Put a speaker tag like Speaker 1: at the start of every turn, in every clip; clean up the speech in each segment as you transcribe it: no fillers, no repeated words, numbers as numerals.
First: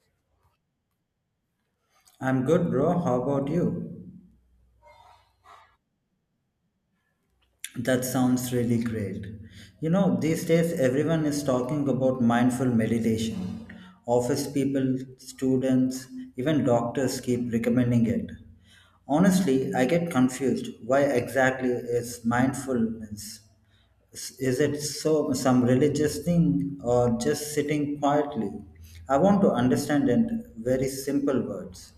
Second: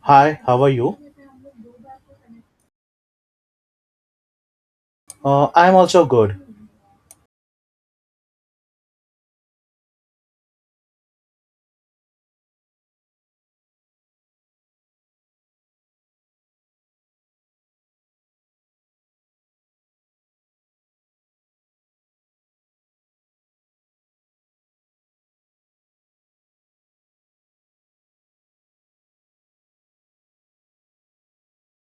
Speaker 1: Hi, how are you?
Speaker 2: I'm good, bro. How about you?
Speaker 1: I'm also good.
Speaker 2: That sounds really great. You know, these days everyone is talking about mindful meditation. Office people, students, even doctors keep recommending it. Honestly, I get confused. Why exactly is mindfulness? Is it so some religious thing or just sitting quietly? I want to understand in very simple words.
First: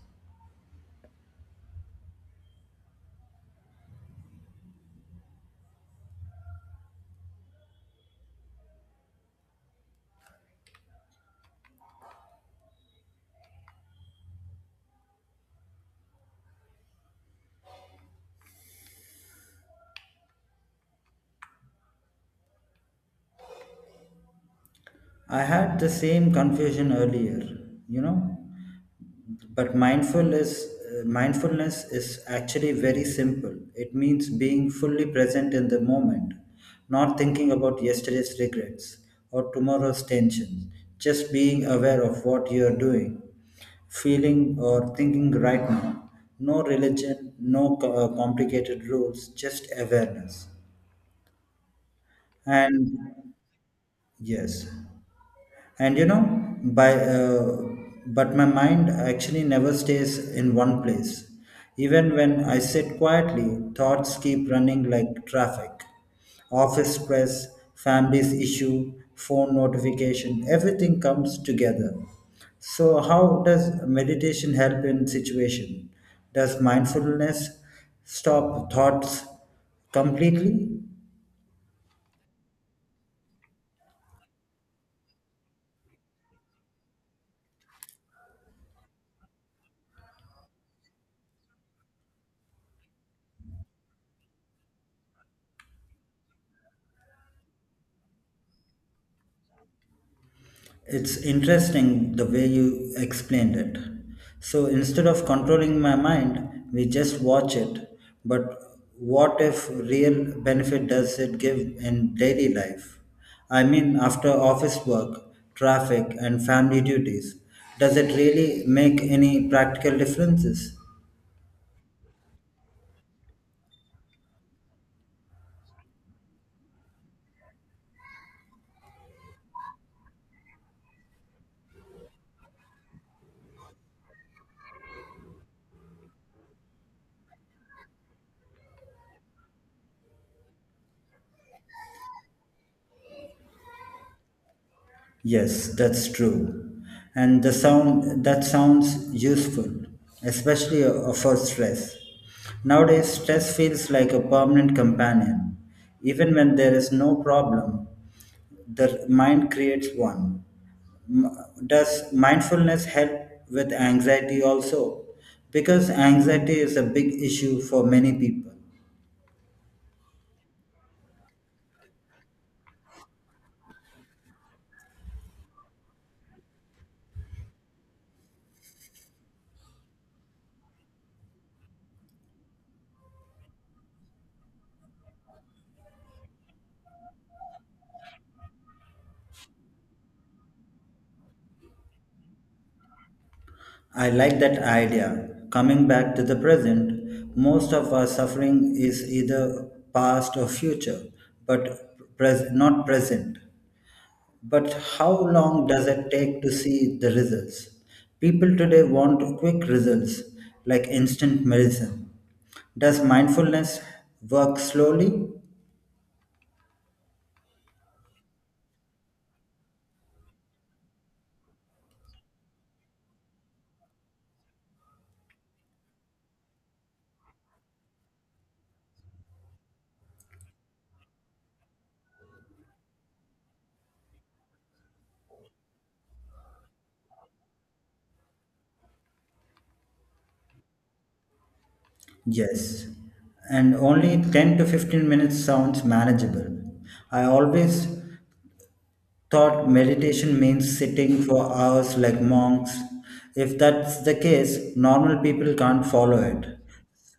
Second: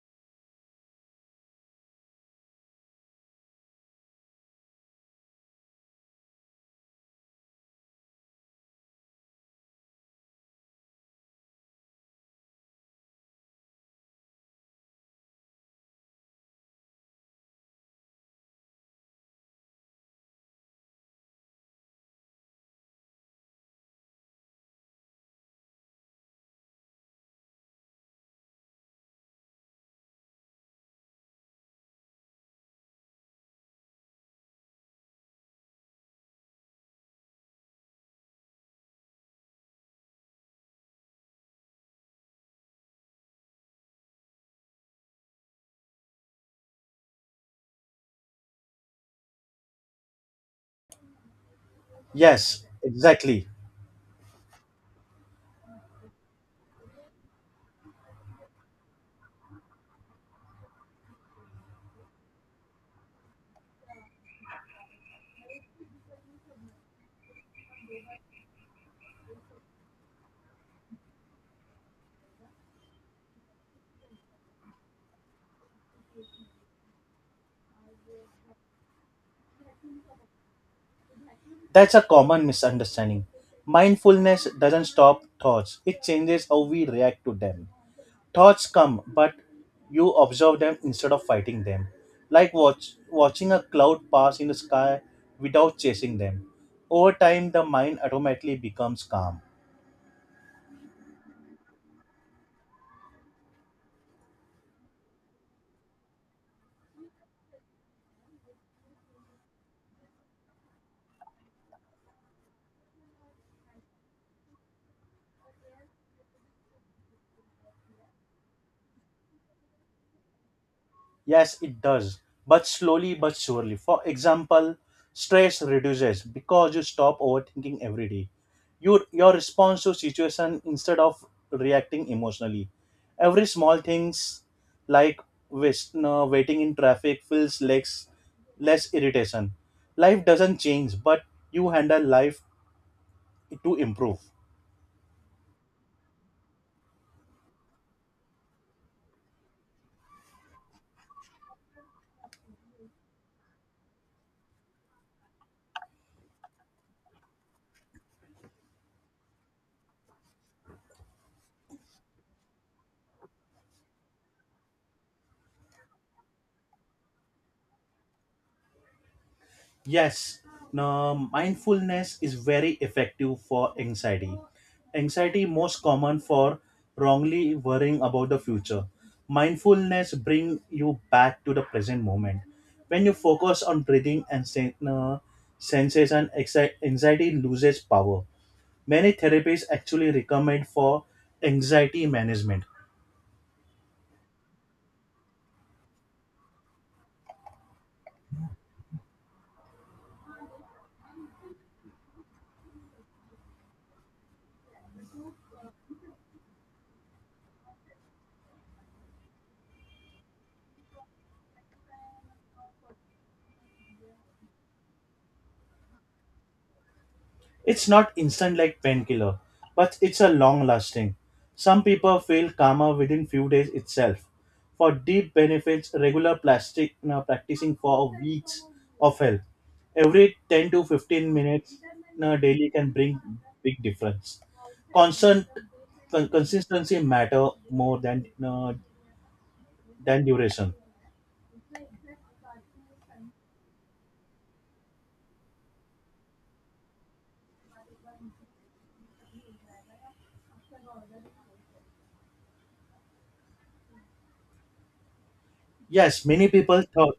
Speaker 2: I had the same confusion earlier, you know. But mindfulness is actually very simple. It means being fully present in the moment, not thinking about yesterday's regrets or tomorrow's tensions, just being aware of what you are doing, feeling, or thinking right now. No religion, no complicated rules, just awareness.
Speaker 1: Yes,
Speaker 2: And
Speaker 1: exactly.
Speaker 2: yes, and you know by but my mind actually never stays in one place. Even when I sit quietly, thoughts keep running like traffic, office stress, family's issue, phone notification, everything comes together. So how does meditation help in situation? Does mindfulness stop thoughts completely?
Speaker 1: That's a common misunderstanding. Mindfulness doesn't stop thoughts, it changes how we react to them. Thoughts come, but you observe them instead of fighting them. Like watching a cloud pass in the sky without chasing them. Over time, the mind automatically becomes calm.
Speaker 2: It's interesting the way you explained it. So instead of controlling my mind, we just watch it. But what if real benefit does it give in daily life? I mean, after office work, traffic, and family duties, does it really make any practical differences?
Speaker 1: Yes, it does, but slowly but surely. For example, stress reduces because you stop overthinking every day. Your response to situation instead of reacting emotionally. Every small things like wis- no, waiting in traffic feels less irritation. Life doesn't change, but you handle life to improve.
Speaker 2: Yes, that's true. And the sound that sounds useful, especially for stress. Nowadays, stress feels like a permanent companion. Even when there is no problem, the mind creates one. M- Does mindfulness help with anxiety also? Because anxiety is a big issue for many people.
Speaker 1: Yes, now mindfulness is very effective for anxiety. Anxiety most common for wrongly worrying about the future. Mindfulness bring you back to the present moment. When you focus on breathing and sensation, anxiety loses power. Many therapies actually recommend for anxiety management.
Speaker 2: I like that idea. Coming back to the present, most of our suffering is either past or future, but not present. But how long does it take to see the results? People today want quick results, like instant medicine. Does mindfulness work slowly?
Speaker 1: It's not instant like painkiller, but it's a long lasting. Some people feel calmer within few days itself. For deep benefits, regular plastic now practicing for weeks of help. Every 10 to 15 minutes now daily can bring big difference. Constant consistency matter more than duration.
Speaker 2: Yes, and only 10 to 15 minutes sounds manageable. I always thought meditation means sitting for hours like monks. If that's the case, normal people can't follow
Speaker 1: Yes, many
Speaker 2: it.
Speaker 1: people thought.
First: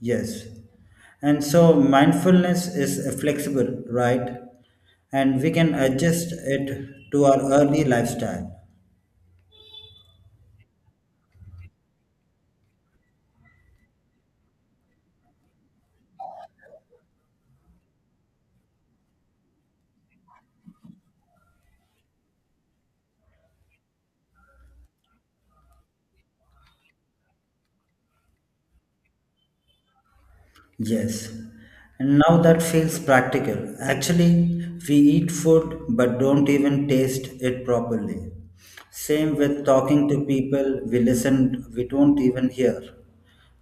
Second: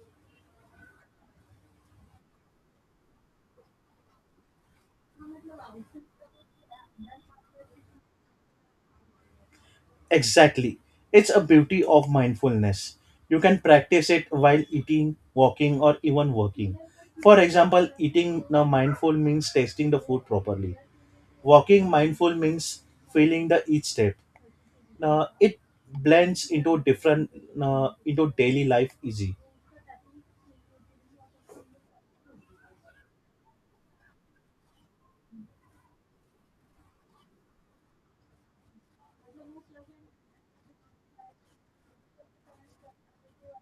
Speaker 2: Yes. And so mindfulness is flexible, right? And we can adjust it to our early lifestyle.
Speaker 1: Exactly. It's a beauty of mindfulness. You can practice it while eating, walking, or even working. For example, eating now mindful means tasting the food properly. Walking mindful means feeling the each step. Now it blends into different into daily life easy.
Speaker 2: Yes, and now that feels practical. Actually, we eat food but don't even taste it properly. Same with talking to people, we listen, we don't even hear.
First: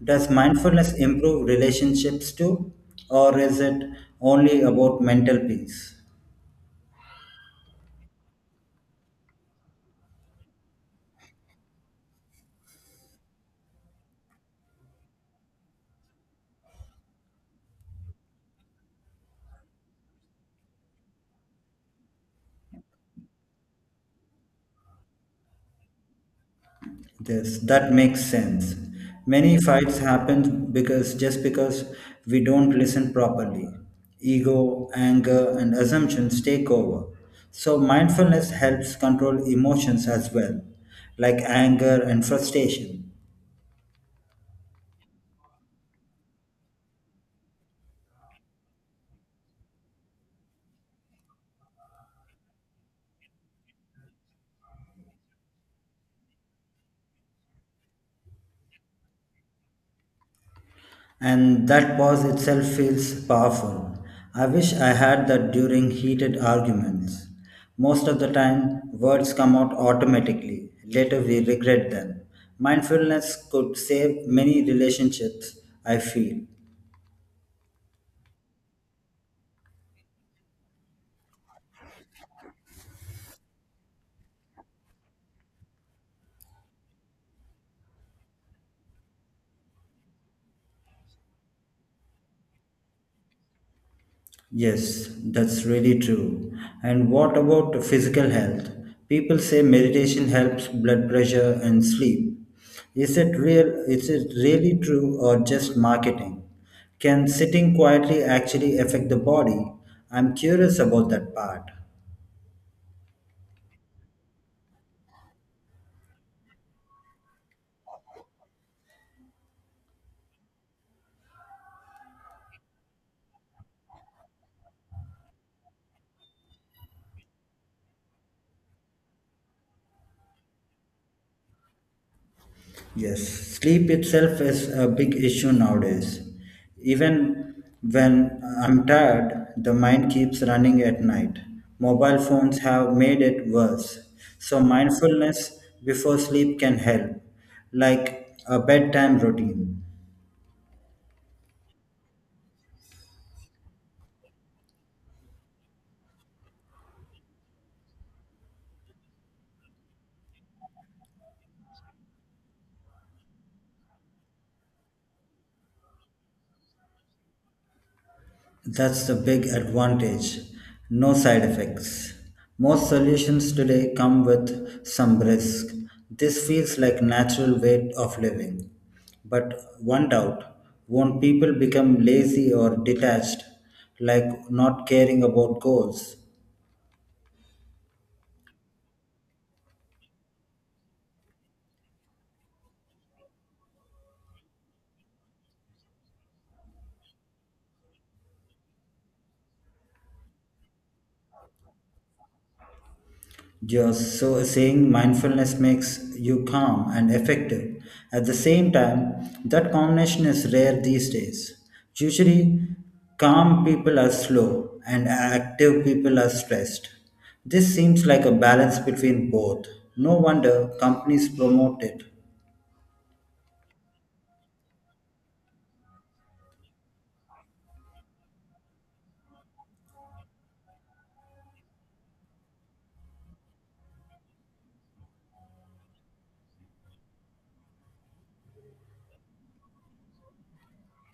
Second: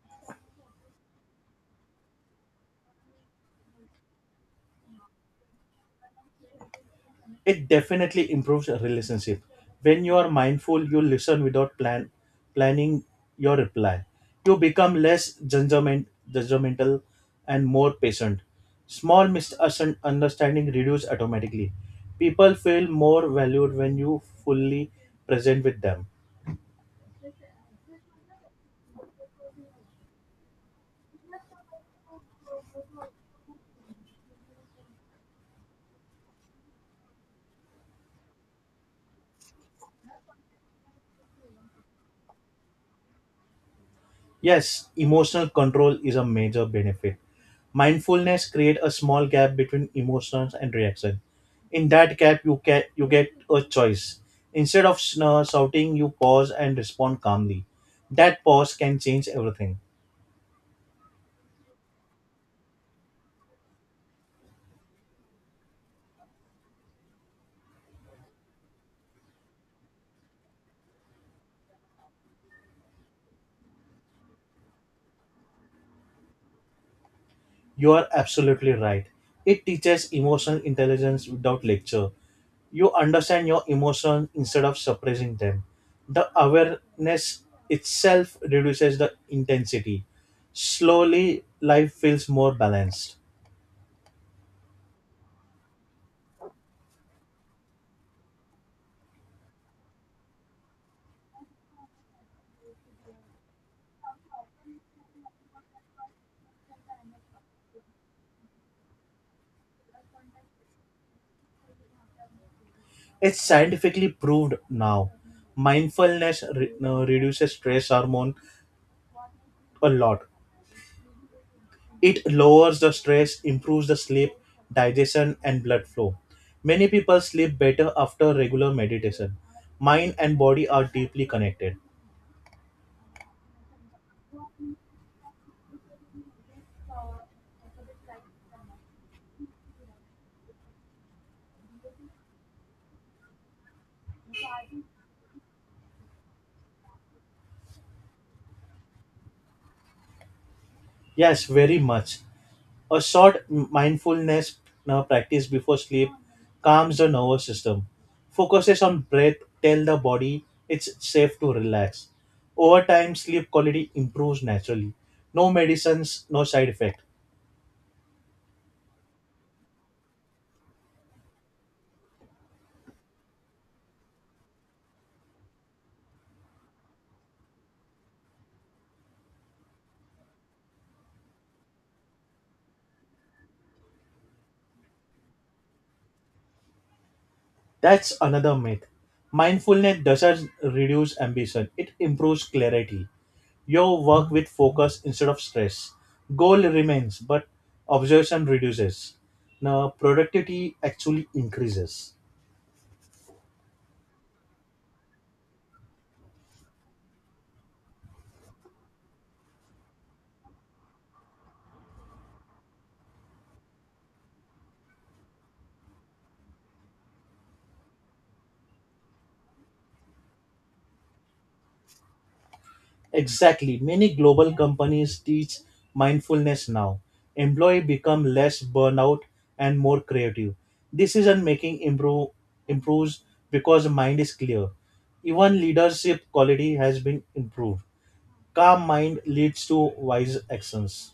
Speaker 2: Does mindfulness improve relationships too, or is it only about mental peace?
Speaker 1: It definitely improves a relationship. When you are mindful, you listen without planning your reply. You become less judgmental and more patient. Small misunderstanding reduce automatically. People feel more valued when you fully present with them.
Speaker 2: Yes, that makes sense. Many fights happen because just because we don't listen properly. Ego, anger, and assumptions take over. So mindfulness helps control emotions as well, like anger and frustration.
Speaker 1: Yes, emotional control is a major benefit. Mindfulness create a small gap between emotions and reaction. In that gap, you get a choice. Instead of shouting, you pause and respond calmly. That pause can change everything.
Speaker 2: And that pause itself feels powerful. I wish I had that during heated arguments. Most of the time, words come out automatically. Later, we regret them. Mindfulness could save many relationships, I feel.
Speaker 1: You are absolutely right. It teaches emotional intelligence without lecture. You understand your emotions instead of suppressing them. The awareness itself reduces the intensity. Slowly life feels more balanced.
Speaker 2: Yes, that's really true. And what about physical health? People say meditation helps blood pressure and sleep. Is it real? Is it really true or just marketing? Can sitting quietly actually affect the body? I'm curious about that part.
Speaker 1: It's scientifically proved now. Mindfulness reduces stress hormone a lot. It lowers the stress, improves the sleep, digestion, and blood flow. Many people sleep better after regular meditation. Mind and body are deeply connected.
Speaker 2: Yes, sleep itself is a big issue nowadays. Even when I'm tired, the mind keeps running at night. Mobile phones have made it worse. So, mindfulness before sleep can help, like a bedtime routine.
Speaker 1: Yes, very much. A short mindfulness practice before sleep calms the nervous system, focuses on breath, tell the body it's safe to relax. Over time, sleep quality improves naturally. No medicines, no side effect.
Speaker 2: That's the big advantage. No side effects. Most solutions today come with some risk. This feels like natural way of living. But one doubt, won't people become lazy or detached, like not caring about goals?
Speaker 1: That's another myth. Mindfulness doesn't reduce ambition, it improves clarity. Your work with focus instead of stress. Goal remains, but obsession reduces. Now, productivity actually increases.
Speaker 2: You're so saying mindfulness makes you calm and effective. At the same time, that combination is rare these days. Usually, calm people are slow and active people are stressed. This seems like a balance between both. No wonder companies promote it.
Speaker 1: Exactly. Many global companies teach mindfulness now. Employee become less burnout and more creative. Decision making improves because mind is clear. Even leadership quality has been improved. Calm mind leads to wise actions.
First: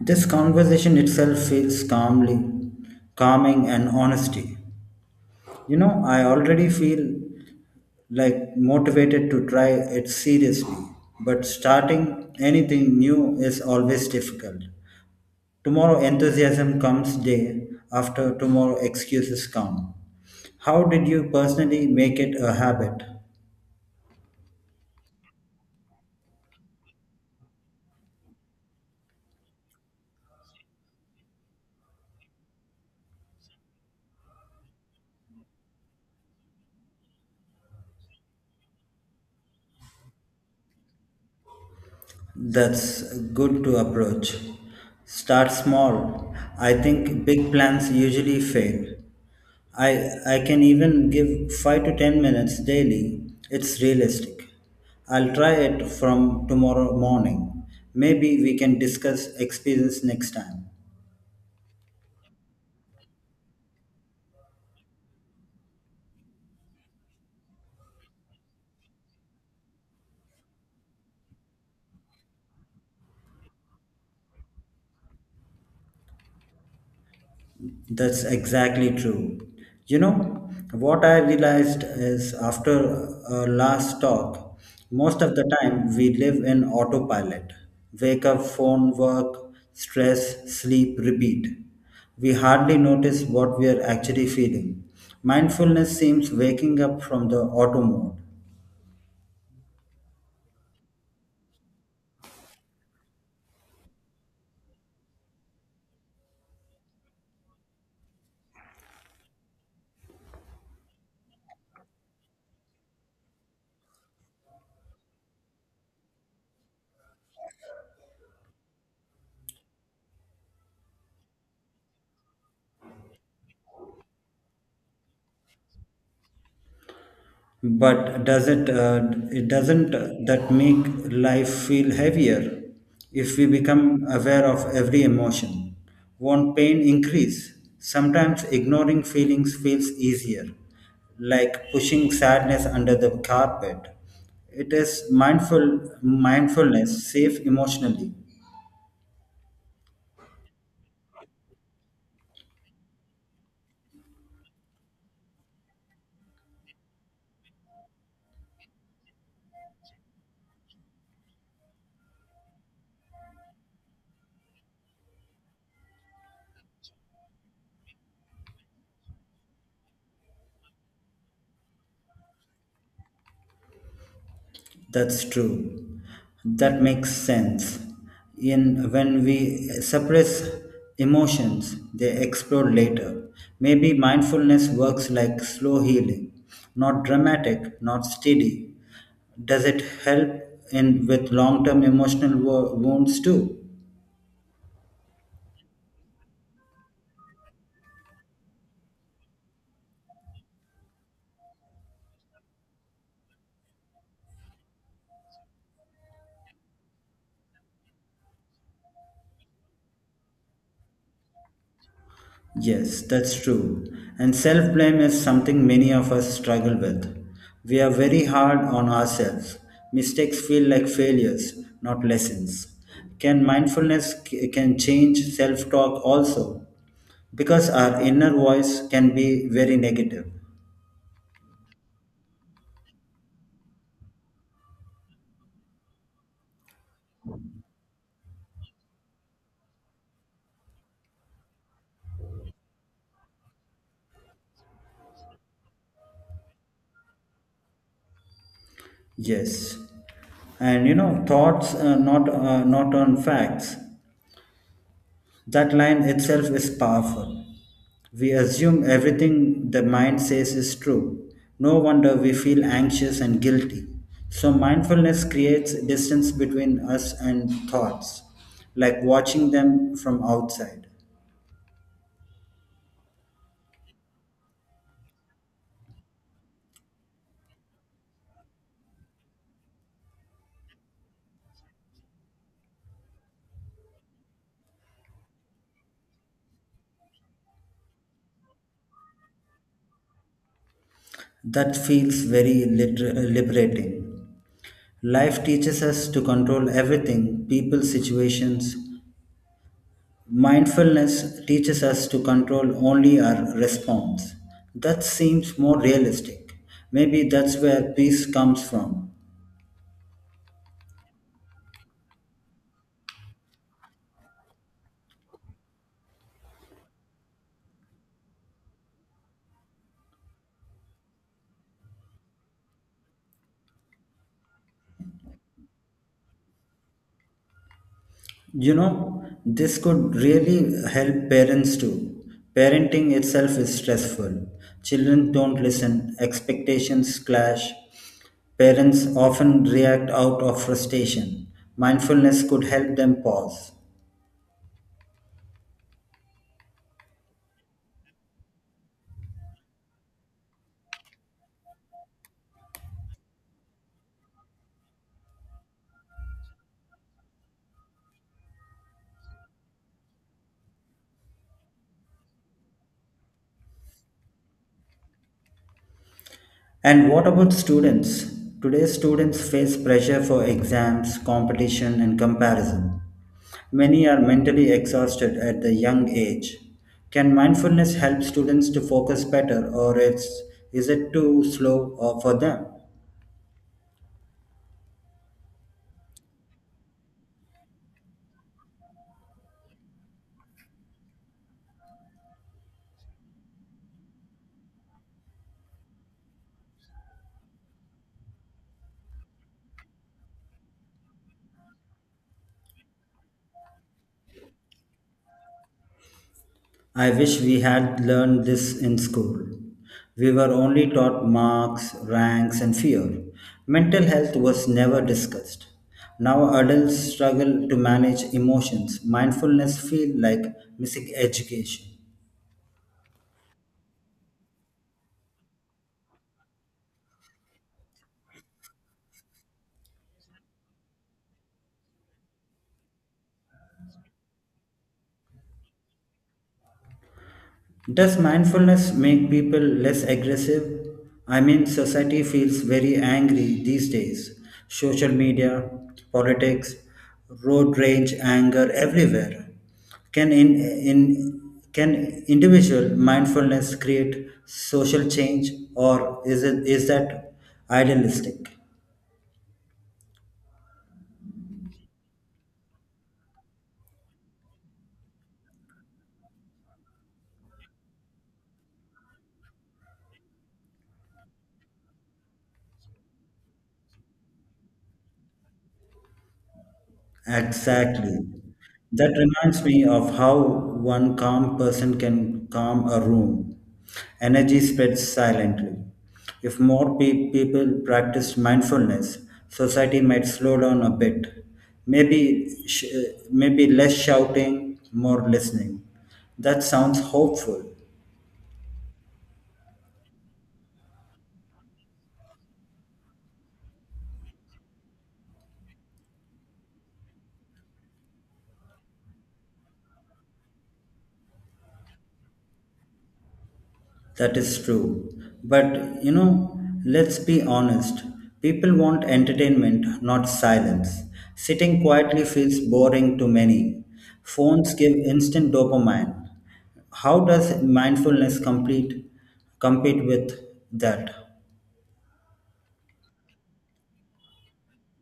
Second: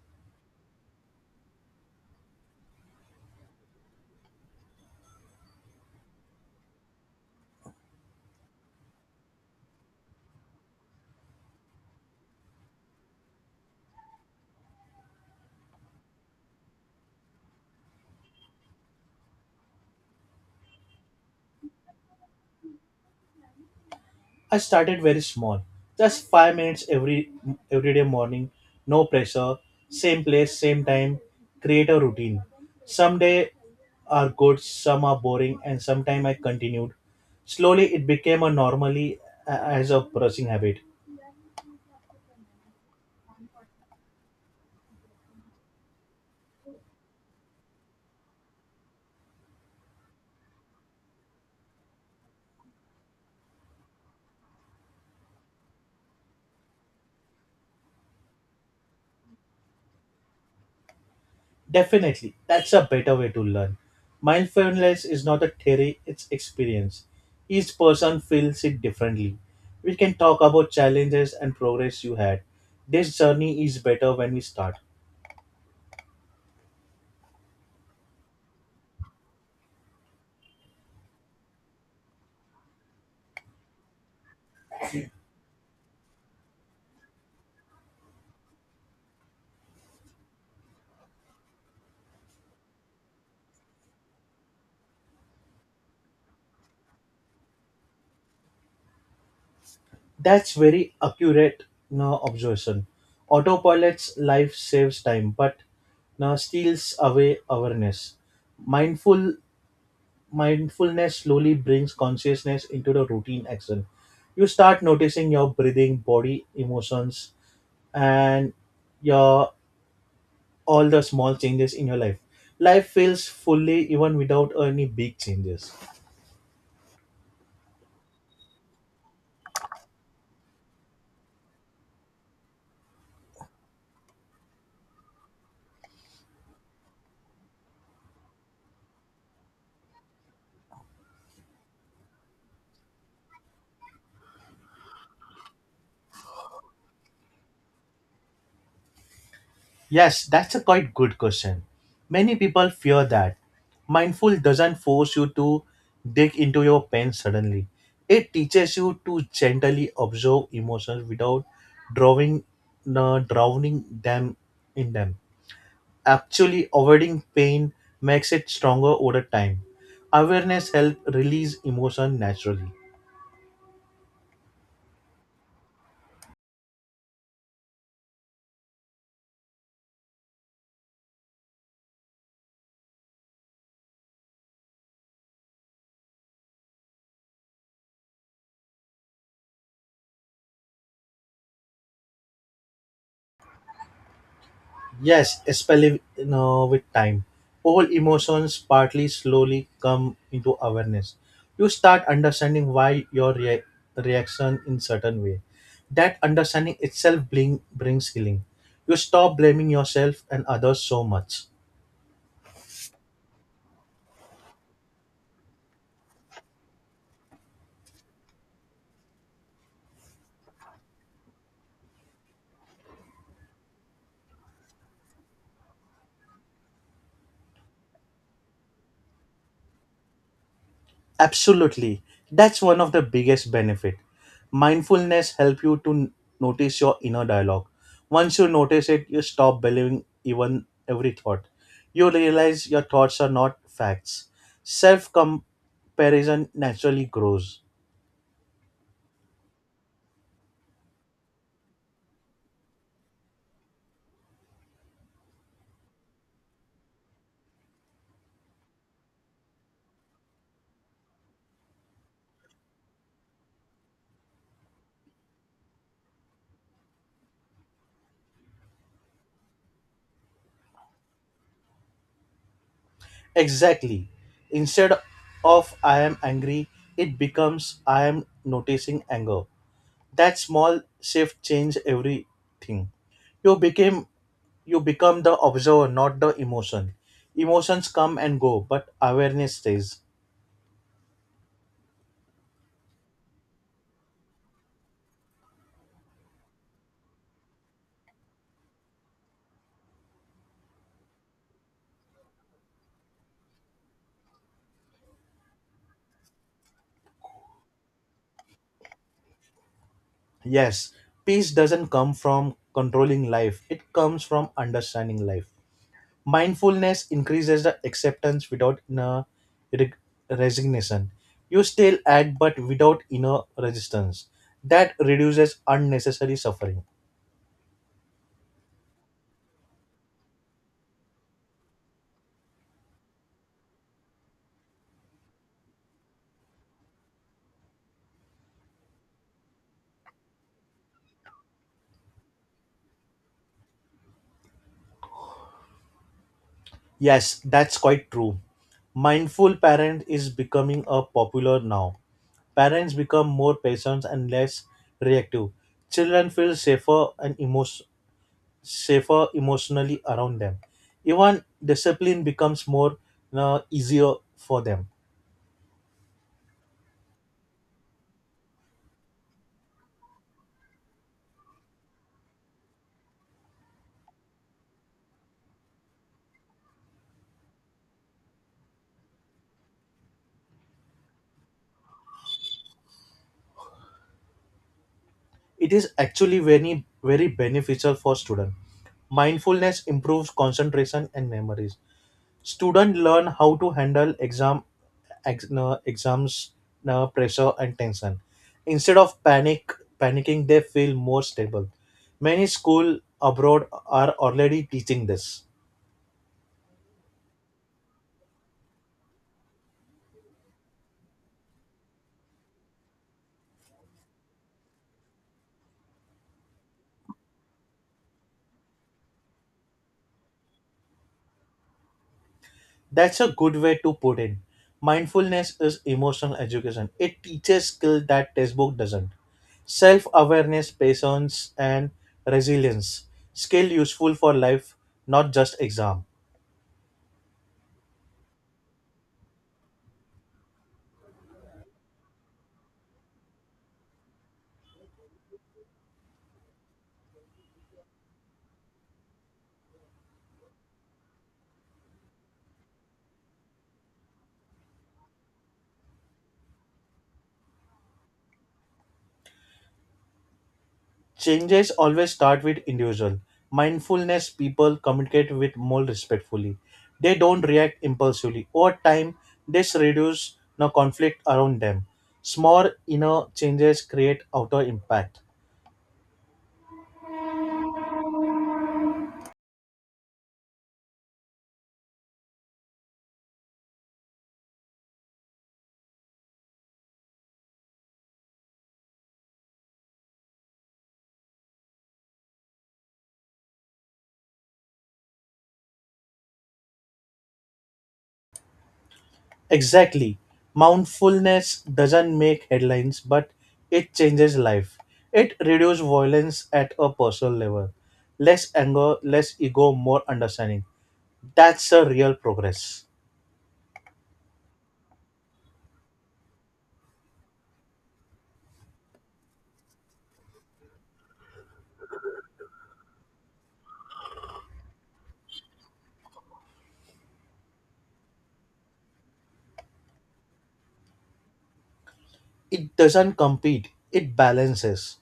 Speaker 2: This conversation itself feels calming and honesty. You know, I already feel like motivated to try it seriously. But starting anything new is always difficult. Tomorrow enthusiasm comes, day after tomorrow excuses come. How did you personally make it a habit?
Speaker 1: I started very small, just 5 minutes every day morning, no pressure, same place, same time. Create a routine. Some days are good, some are boring, and sometime I continued. Slowly, it became a normally as a brushing habit.
Speaker 2: That's good to approach. Start small. I think big plans usually fail. I I can even give 5 to 10 minutes daily. It's realistic. I'll try it from tomorrow morning. Maybe we can discuss experience next time.
Speaker 1: Definitely, that's a better way to learn. Mindfulness is not a theory; it's experience. Each person feels it differently. We can talk about challenges and progress you had. This journey is better when we start.
Speaker 2: That's exactly true. You know, what I realized is after our last talk, most of the time we live in autopilot. Wake up, phone, work, stress, sleep, repeat. We hardly notice what we are actually feeling. Mindfulness seems waking up from the auto mode.
Speaker 1: That's very accurate no, observation. Autopilot's life saves time, but no, steals away awareness. Mindful mindfulness slowly brings consciousness into the routine action. You start noticing your breathing, body, emotions, and your all the small changes in your life. Life feels fully even without any big changes.
Speaker 2: But it doesn't, that make life feel heavier if we become aware of every emotion? Won't pain increase? Sometimes ignoring feelings feels easier, like pushing sadness under the carpet. It is mindfulness safe emotionally.
Speaker 1: Yes, that's a quite good question. Many people fear that. Mindful doesn't force you to dig into your pain suddenly. It teaches you to gently observe emotions without drawing, drowning them in them. Actually, avoiding pain makes it stronger over time. Awareness helps release emotion naturally.
Speaker 2: That's true. That makes sense. In when we suppress emotions, they explode later. Maybe mindfulness works like slow healing, not dramatic, not steady. Does it help in with long-term emotional wounds too?
Speaker 1: Yes, especially you know, with time, all emotions partly slowly come into awareness. You start understanding why your reaction in certain way. That understanding itself brings healing. You stop blaming yourself and others so much.
Speaker 2: Yes, that's true. And self blame is something many of us struggle with. We are very hard on ourselves. Mistakes feel like failures, not lessons. Can mindfulness can change self talk also? Because our inner voice can be very negative.
Speaker 1: Absolutely. That's one of the biggest benefit. Mindfulness help you to notice your inner dialogue. Once you notice it, you stop believing even every thought. You realize your thoughts are not facts. Self comparison naturally grows.
Speaker 2: Yes, and you know thoughts, not, not on facts. That line itself is powerful. We assume everything the mind says is true. No wonder we feel anxious and guilty. So, mindfulness creates distance between us and thoughts, like watching them from outside.
Speaker 1: Exactly. Instead of I am angry, it becomes I am noticing anger. That small shift change everything. You became You become the observer, not the emotion. Emotions come and go, but awareness stays.
Speaker 2: That feels very liberating. Life teaches us to control everything, people, situations. Mindfulness teaches us to control only our response. That seems more realistic. Maybe that's where peace comes from.
Speaker 1: Yes, peace doesn't come from controlling life, it comes from understanding life. Mindfulness increases the acceptance without inner reg- resignation. You still act, but without inner resistance. That reduces unnecessary suffering.
Speaker 2: You know, this could really help parents too. Parenting itself is stressful. Children don't listen, expectations clash. Parents often react out of frustration. Mindfulness could help them pause.
Speaker 1: Yes, that's quite true. Mindful parent is becoming a popular now. Parents become more patient and less reactive. Children feel safer and safer emotionally around them. Even discipline becomes more you easier for them.
Speaker 2: And what about students today? Students face pressure for exams, competition, and comparison. Many are mentally exhausted at the young age. Can mindfulness help students to focus better, or is it too slow for them?
Speaker 1: It is actually very very beneficial for students. Mindfulness improves concentration and memories. Students learn how to handle exam ex, no, exams no, pressure and tension. Instead of panicking, they feel more stable. Many school abroad are already teaching this.
Speaker 2: I wish we had learned this in school. We were only taught marks, ranks, and fear. Mental health was never discussed. Now adults struggle to manage emotions. Mindfulness feels like missing education.
Speaker 1: That's a good way to put it. Mindfulness is emotional education. It teaches skill that textbook doesn't. Self-awareness, patience, and resilience. Skill useful for life, not just exam.
Speaker 2: Does mindfulness make people less aggressive? I mean, society feels very angry these days. Social media, politics, road rage, anger everywhere. Can in can individual mindfulness create social change, or is that idealistic?
Speaker 1: Changes always start with individual. Mindfulness people communicate with more respectfully. They don't react impulsively. Over time, this reduces the conflict around them. Small inner changes create outer impact.
Speaker 2: Exactly. That reminds me of how one calm person can calm a room. Energy spreads silently. If more people practiced mindfulness, society might slow down a bit. Maybe, maybe less shouting, more listening. That sounds hopeful.
Speaker 1: Exactly. Mindfulness doesn't make headlines, but it changes life. It reduces violence at a personal level. Less anger, less ego, more understanding. That's a real progress.
Speaker 2: That is true. But you know, let's be honest. People want entertainment, not silence. Sitting quietly feels boring to many. Phones give instant dopamine. How does mindfulness complete compete with that?
Speaker 1: It doesn't compete, it balances.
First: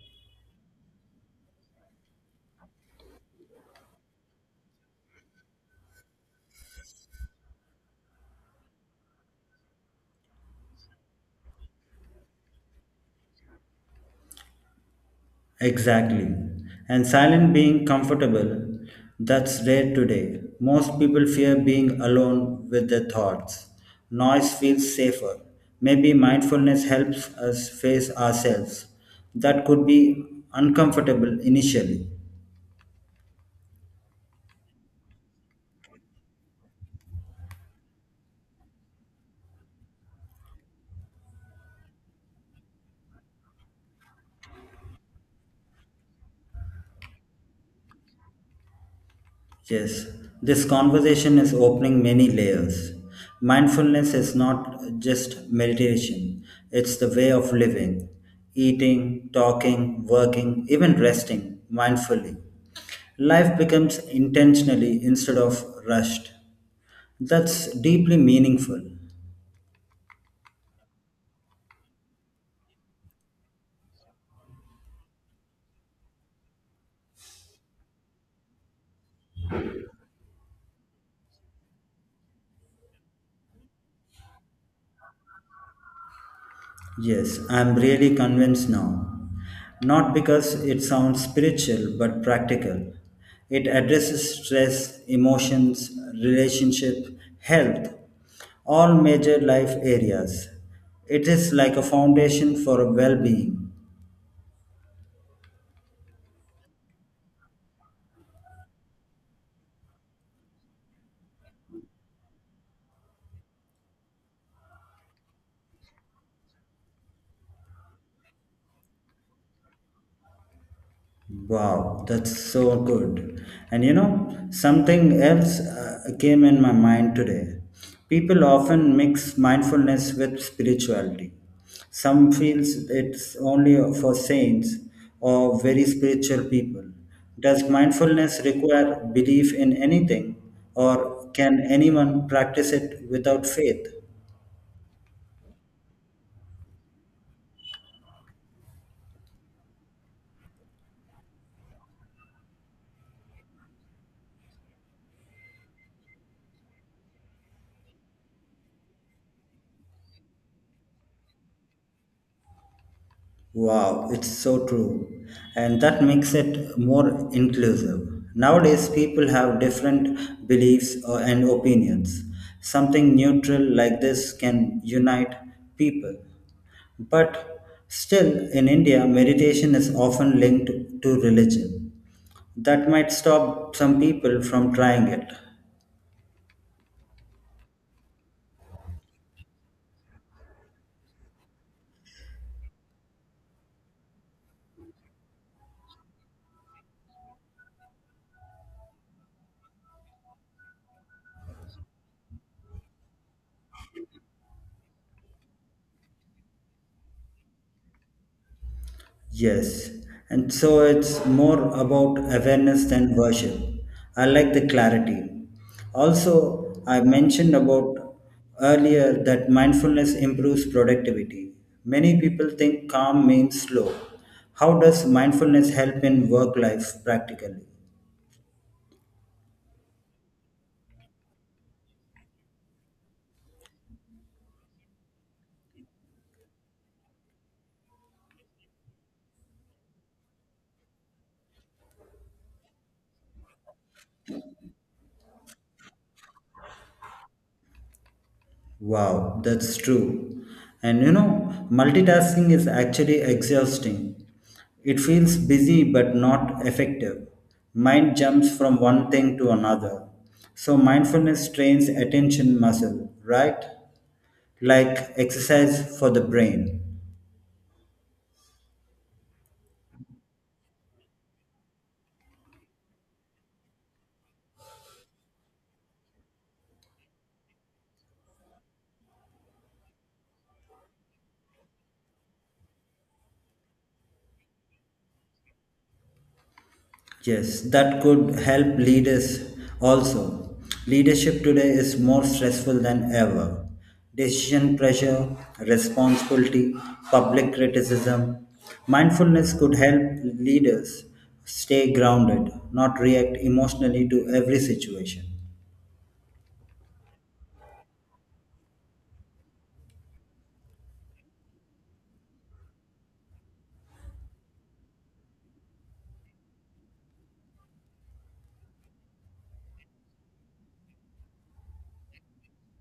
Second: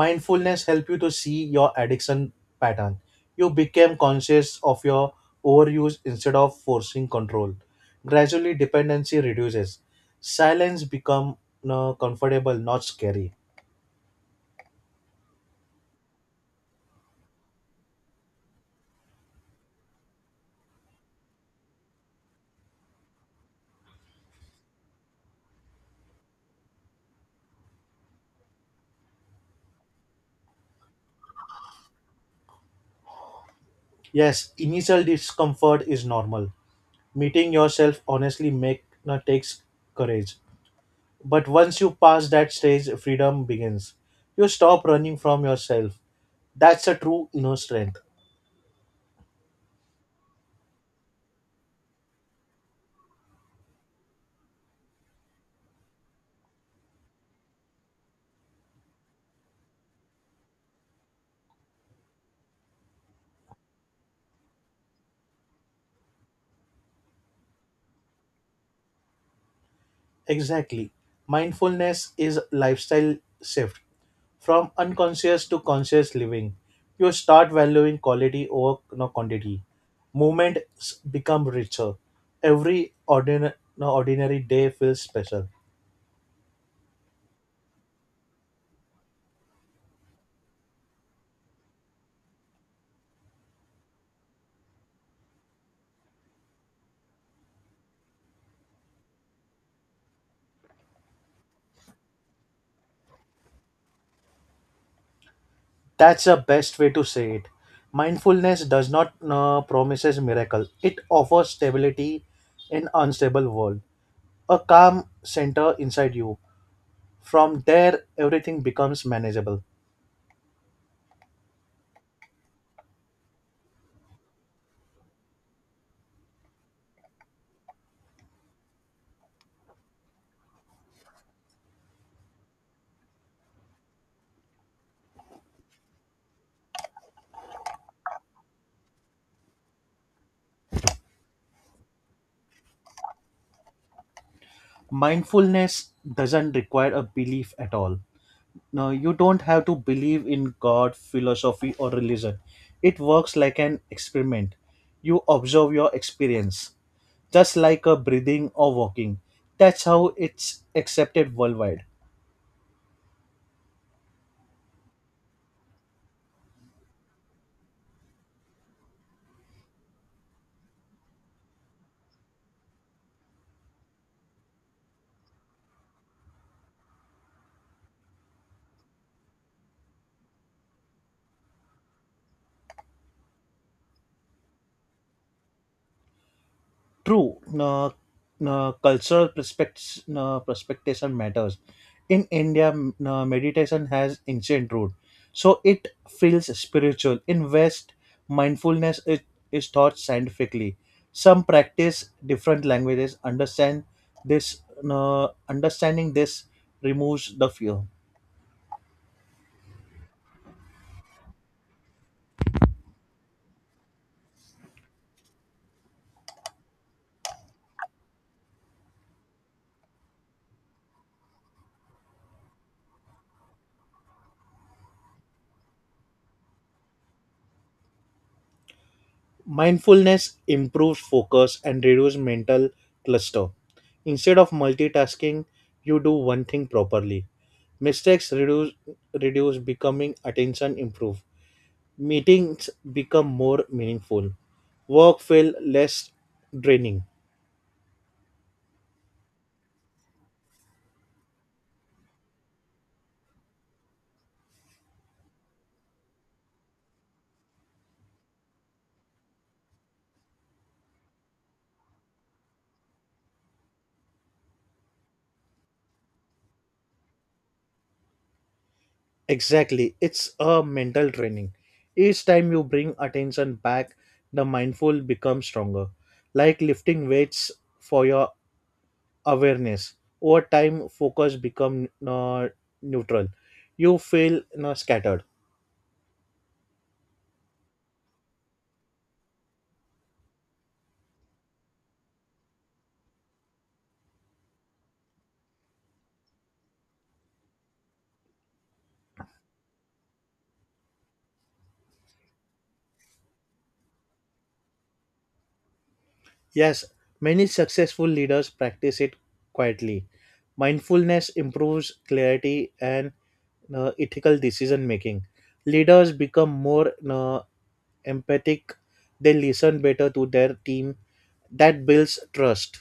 Speaker 1: Mindfulness help you to see your addiction pattern. You become conscious of your overuse instead of forcing control. Gradually dependency reduces. Silence become comfortable, not scary.
Speaker 2: Exactly. And silent being comfortable, that's rare today. Most people fear being alone with their thoughts. Noise feels safer. Maybe mindfulness helps us face ourselves. That could be uncomfortable initially.
Speaker 1: Yes, initial discomfort is normal. Meeting yourself honestly make takes courage. But once you pass that stage, freedom begins. You stop running from yourself. That's a true inner strength.
Speaker 2: Yes, this conversation is opening many layers. Mindfulness is not just meditation, it's the way of living, eating, talking, working, even resting mindfully. Life becomes intentionally instead of rushed. That's deeply meaningful.
Speaker 1: Exactly. Mindfulness is lifestyle shift from unconscious to conscious living. You start valuing quality over no quantity. Moments become richer. Every ordinary, no ordinary day feels special.
Speaker 2: Yes, I'm really convinced now. Not because it sounds spiritual, but practical. It addresses stress, emotions, relationship, health, all major life areas. It is like a foundation for well being.
Speaker 1: That's the best way to say it. Mindfulness does not promises miracle. It offers stability in unstable world. A calm center inside you. From there, everything becomes manageable.
Speaker 2: Wow, that's so good. And you know, something else came in my mind today. People often mix mindfulness with spirituality. Some feels it's only for saints or very spiritual people. Does mindfulness require belief in anything or can anyone practice it without faith?
Speaker 1: Mindfulness doesn't require a belief at all. No, you don't have to believe in god, philosophy, or religion. It works like an experiment. You observe your experience just like a breathing or walking. That's how it's accepted worldwide.
Speaker 2: Wow, it's so true. And that makes it more inclusive. Nowadays, people have different beliefs and opinions. Something neutral like this can unite people. But still, in India, meditation is often linked to religion. That might stop some people from trying it.
Speaker 1: True, no, cultural perspectives, no, perspectation matters. In India, m- no, meditation has ancient root, so it feels spiritual. In West, mindfulness is taught scientifically. Some practice different languages. Understand this. No, understanding this removes the fear.
Speaker 2: Yes, and so it's more about awareness than worship. I like the clarity. Also, I mentioned about earlier that mindfulness improves productivity. Many people think calm means slow. How does mindfulness help in work life practically?
Speaker 1: Mindfulness improves focus and reduces mental cluster. Instead of multitasking, you do one thing properly. Mistakes reduce becoming attention improve. Meetings become more meaningful. Work feel less draining.
Speaker 2: Wow, that's true. And you know, multitasking is actually exhausting. It feels busy but not effective. Mind jumps from one thing to another. So, mindfulness trains attention muscle, right? Like exercise for the brain.
Speaker 1: Exactly. It's a mental training. Each time you bring attention back, the mindful becomes stronger, like lifting weights for your awareness. Over time focus become neutral, you feel you scattered.
Speaker 2: Yes, that could help leaders also. Leadership today is more stressful than ever. Decision pressure, responsibility, public criticism. Mindfulness could help leaders stay grounded, not react emotionally to every situation.
Speaker 1: Yes, many successful leaders practice it quietly. Mindfulness improves clarity and ethical decision making. Leaders become more empathic. They listen better to their team. That builds trust.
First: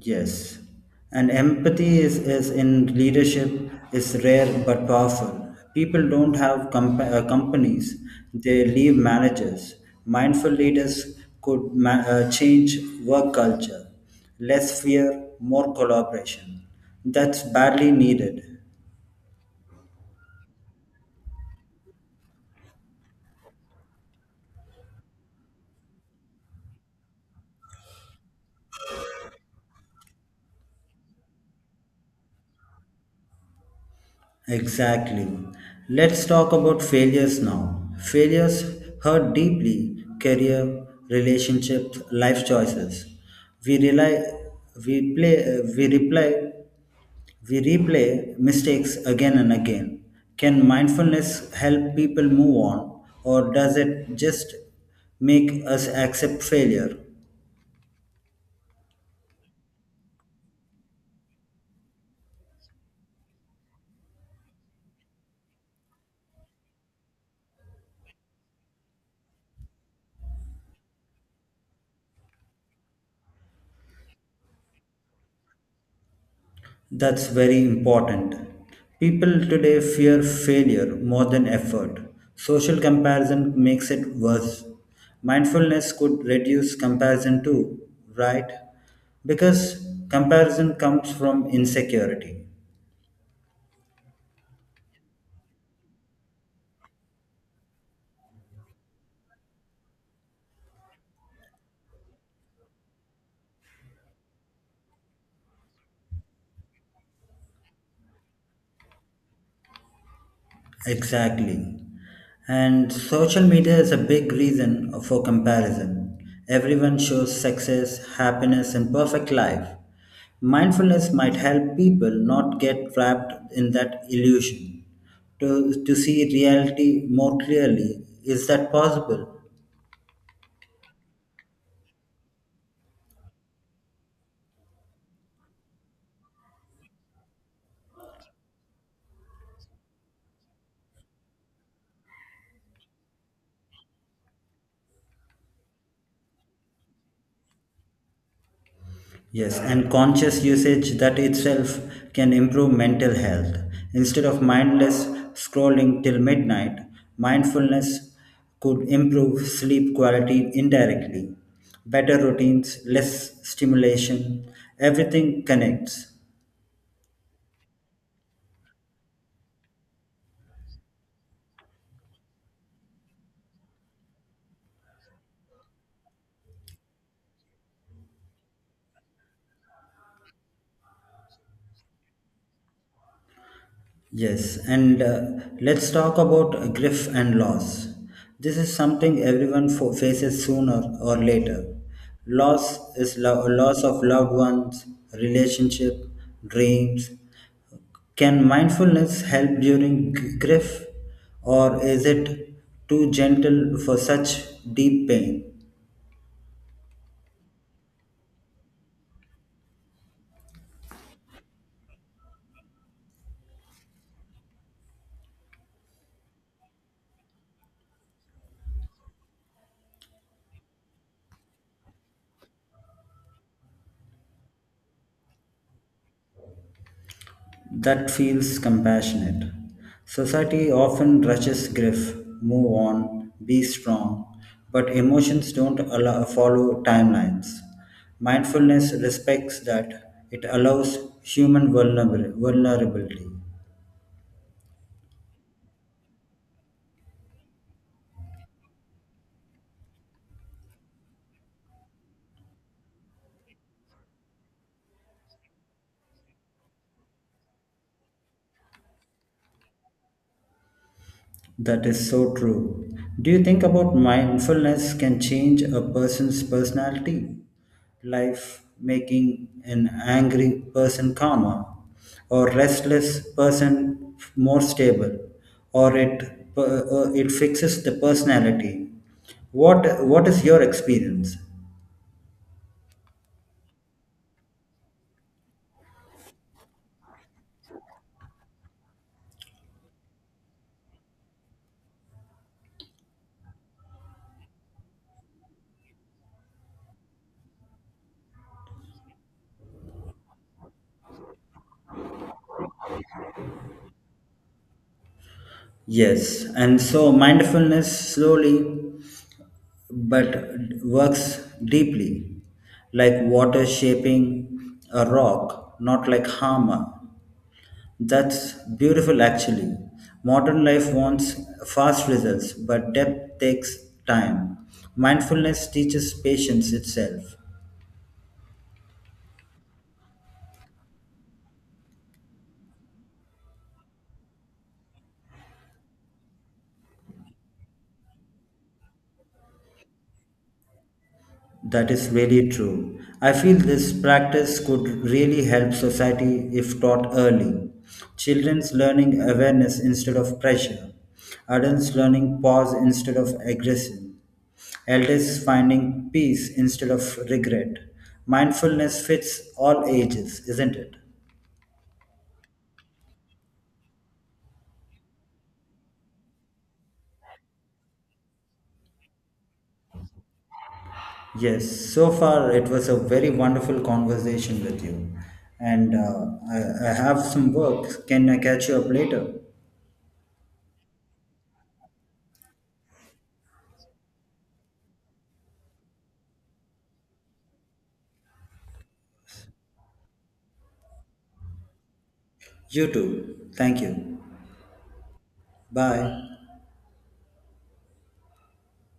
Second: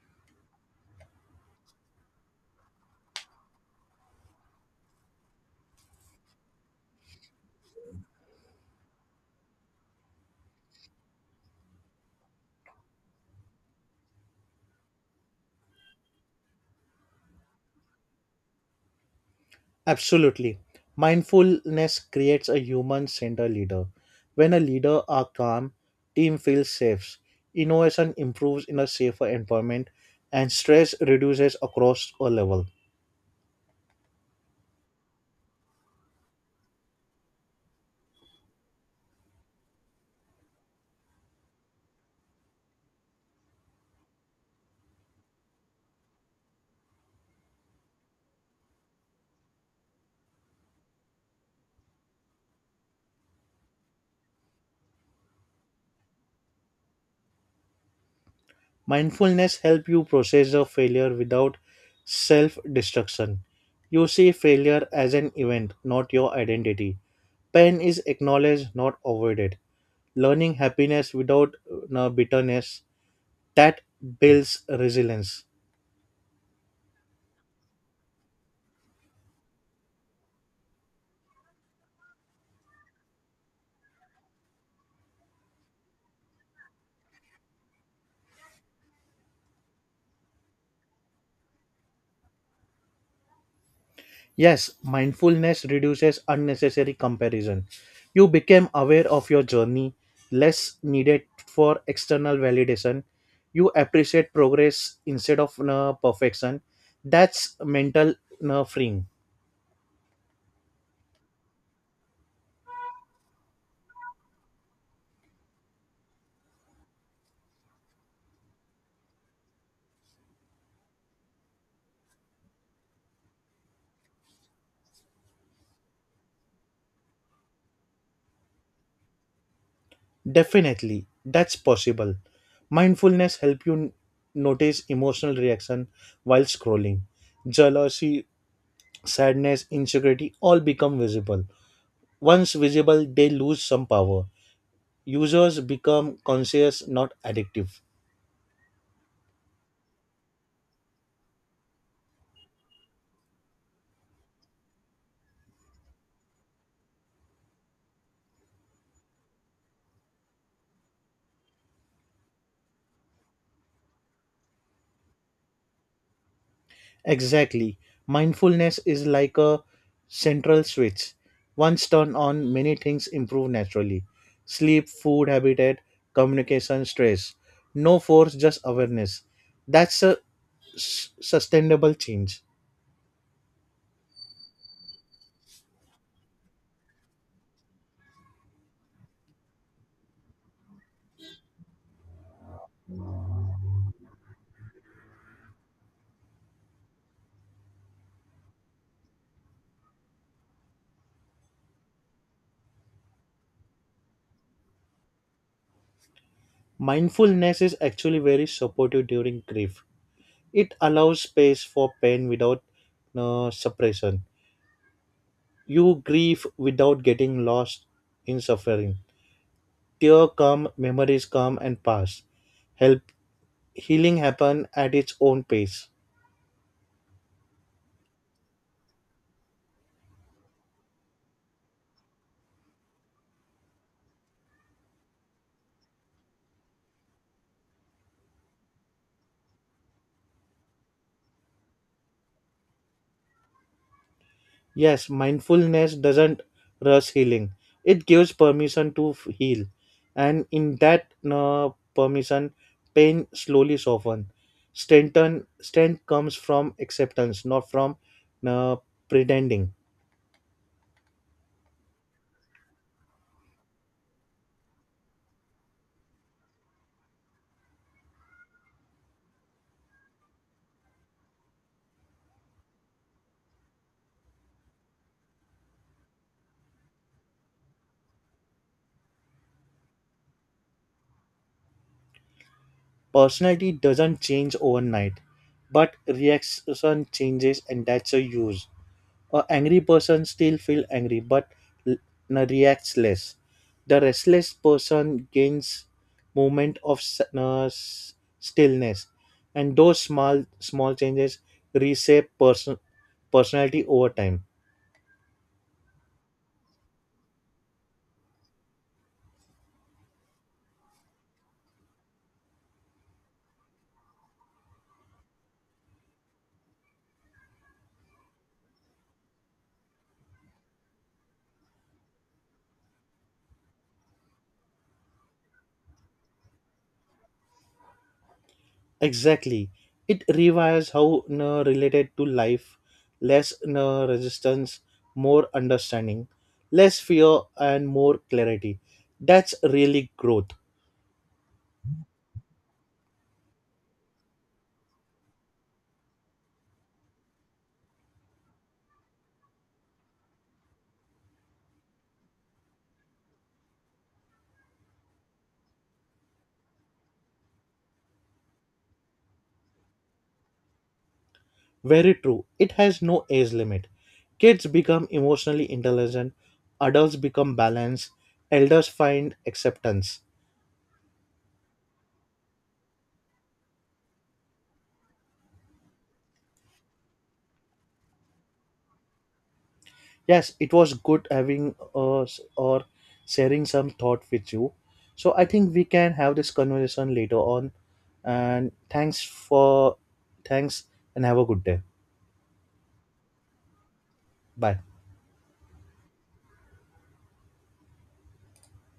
Speaker 2: Yes. And empathy is in leadership is rare but powerful. People don't have companies, they leave managers. Mindful leaders could change work culture. Less fear, more collaboration. That's badly needed.
Speaker 1: Absolutely. Mindfulness creates a human centered leader. When a leader are calm, team feels safe, innovation improves in a safer environment, and stress reduces across all level.
Speaker 2: Exactly. Let's talk about failures now. Failures hurt deeply, career, relationships, life choices. We rely we play we reply we replay mistakes again and again. Can mindfulness help people move on or does it just make us accept failure?
Speaker 1: Mindfulness help you process the failure without self-destruction. You see failure as an event, not your identity. Pain is acknowledged, not avoided. Learning happiness without bitterness that builds resilience.
Speaker 2: That's very important. People today fear failure more than effort. Social comparison makes it worse. Mindfulness could reduce comparison too, right? Because comparison comes from insecurity.
Speaker 1: Yes, mindfulness reduces unnecessary comparison. You become aware of your journey, less needed for external validation. You appreciate progress instead of perfection. That's mental freeing.
Speaker 2: Exactly. And social media is a big reason for comparison. Everyone shows success, happiness, and perfect life. Mindfulness might help people not get trapped in that illusion. To see reality more clearly, is that possible?
Speaker 1: Definitely, that's possible. Mindfulness help you notice emotional reaction while scrolling. Jealousy, sadness, insecurity all become visible. Once visible, they lose some power. Users become conscious, not addictive.
Speaker 2: Yes, and conscious usage that itself can improve mental health. Instead of mindless scrolling till midnight, mindfulness could improve sleep quality indirectly. Better routines, less stimulation, everything connects.
Speaker 1: Exactly. Mindfulness is like a central switch. Once turned on, many things improve naturally sleep, food, habitat, communication, stress. No force, just awareness. That's a sustainable change.
Speaker 2: Yes, and let's talk about grief and loss. This is something everyone faces sooner or later. Loss is loss of loved ones, relationship, dreams. Can mindfulness help during grief, or is it too gentle for such deep pain?
Speaker 1: Mindfulness is actually very supportive during grief. It allows space for pain without suppression. You grieve without getting lost in suffering. Tears come, memories come and pass. Help healing happen at its own pace.
Speaker 2: That feels compassionate. Society often rushes grief, move on, be strong, but emotions don't allow, follow timelines. Mindfulness respects that, it allows human vulnerability.
Speaker 1: Yes, mindfulness doesn't rush healing. It gives permission to heal, and in that permission, pain slowly softens. Strength comes from acceptance, not from uh, pretending.
Speaker 2: That is so true. Do you think about mindfulness can change a person's personality? Life making an angry person calmer, or restless person more stable, or it fixes the personality. What is your experience?
Speaker 1: Personality doesn't change overnight, but reaction changes, and that's a use. A angry person still feel angry but l- reacts less. The restless person gains moment of stillness, and those small changes reshape personality over time.
Speaker 2: Yes, and so mindfulness slowly but works deeply, like water shaping a rock, not like hammer. That's beautiful actually. Modern life wants fast results, but depth takes time. Mindfulness teaches patience itself.
Speaker 1: Exactly, it rewires how related to life, less resistance, more understanding, less fear, and more clarity. That's really growth.
Speaker 2: That is really true. I feel this practice could really help society if taught early. Children's learning awareness instead of pressure, adults learning pause instead of aggression, elders finding peace instead of regret. Mindfulness fits all ages, isn't it?
Speaker 1: Very true. It has no age limit. Kids become emotionally intelligent, adults become balanced, elders find acceptance.
Speaker 2: Yes, so far it was a very wonderful conversation with you. And I have some work. Can I catch you up later?
Speaker 1: Yes, it was good having us or sharing some thought with you. So I think we can have this conversation later on. And thanks and have a good day.
Speaker 2: You too. Thank you.
Speaker 1: Bye.
Speaker 2: Bye.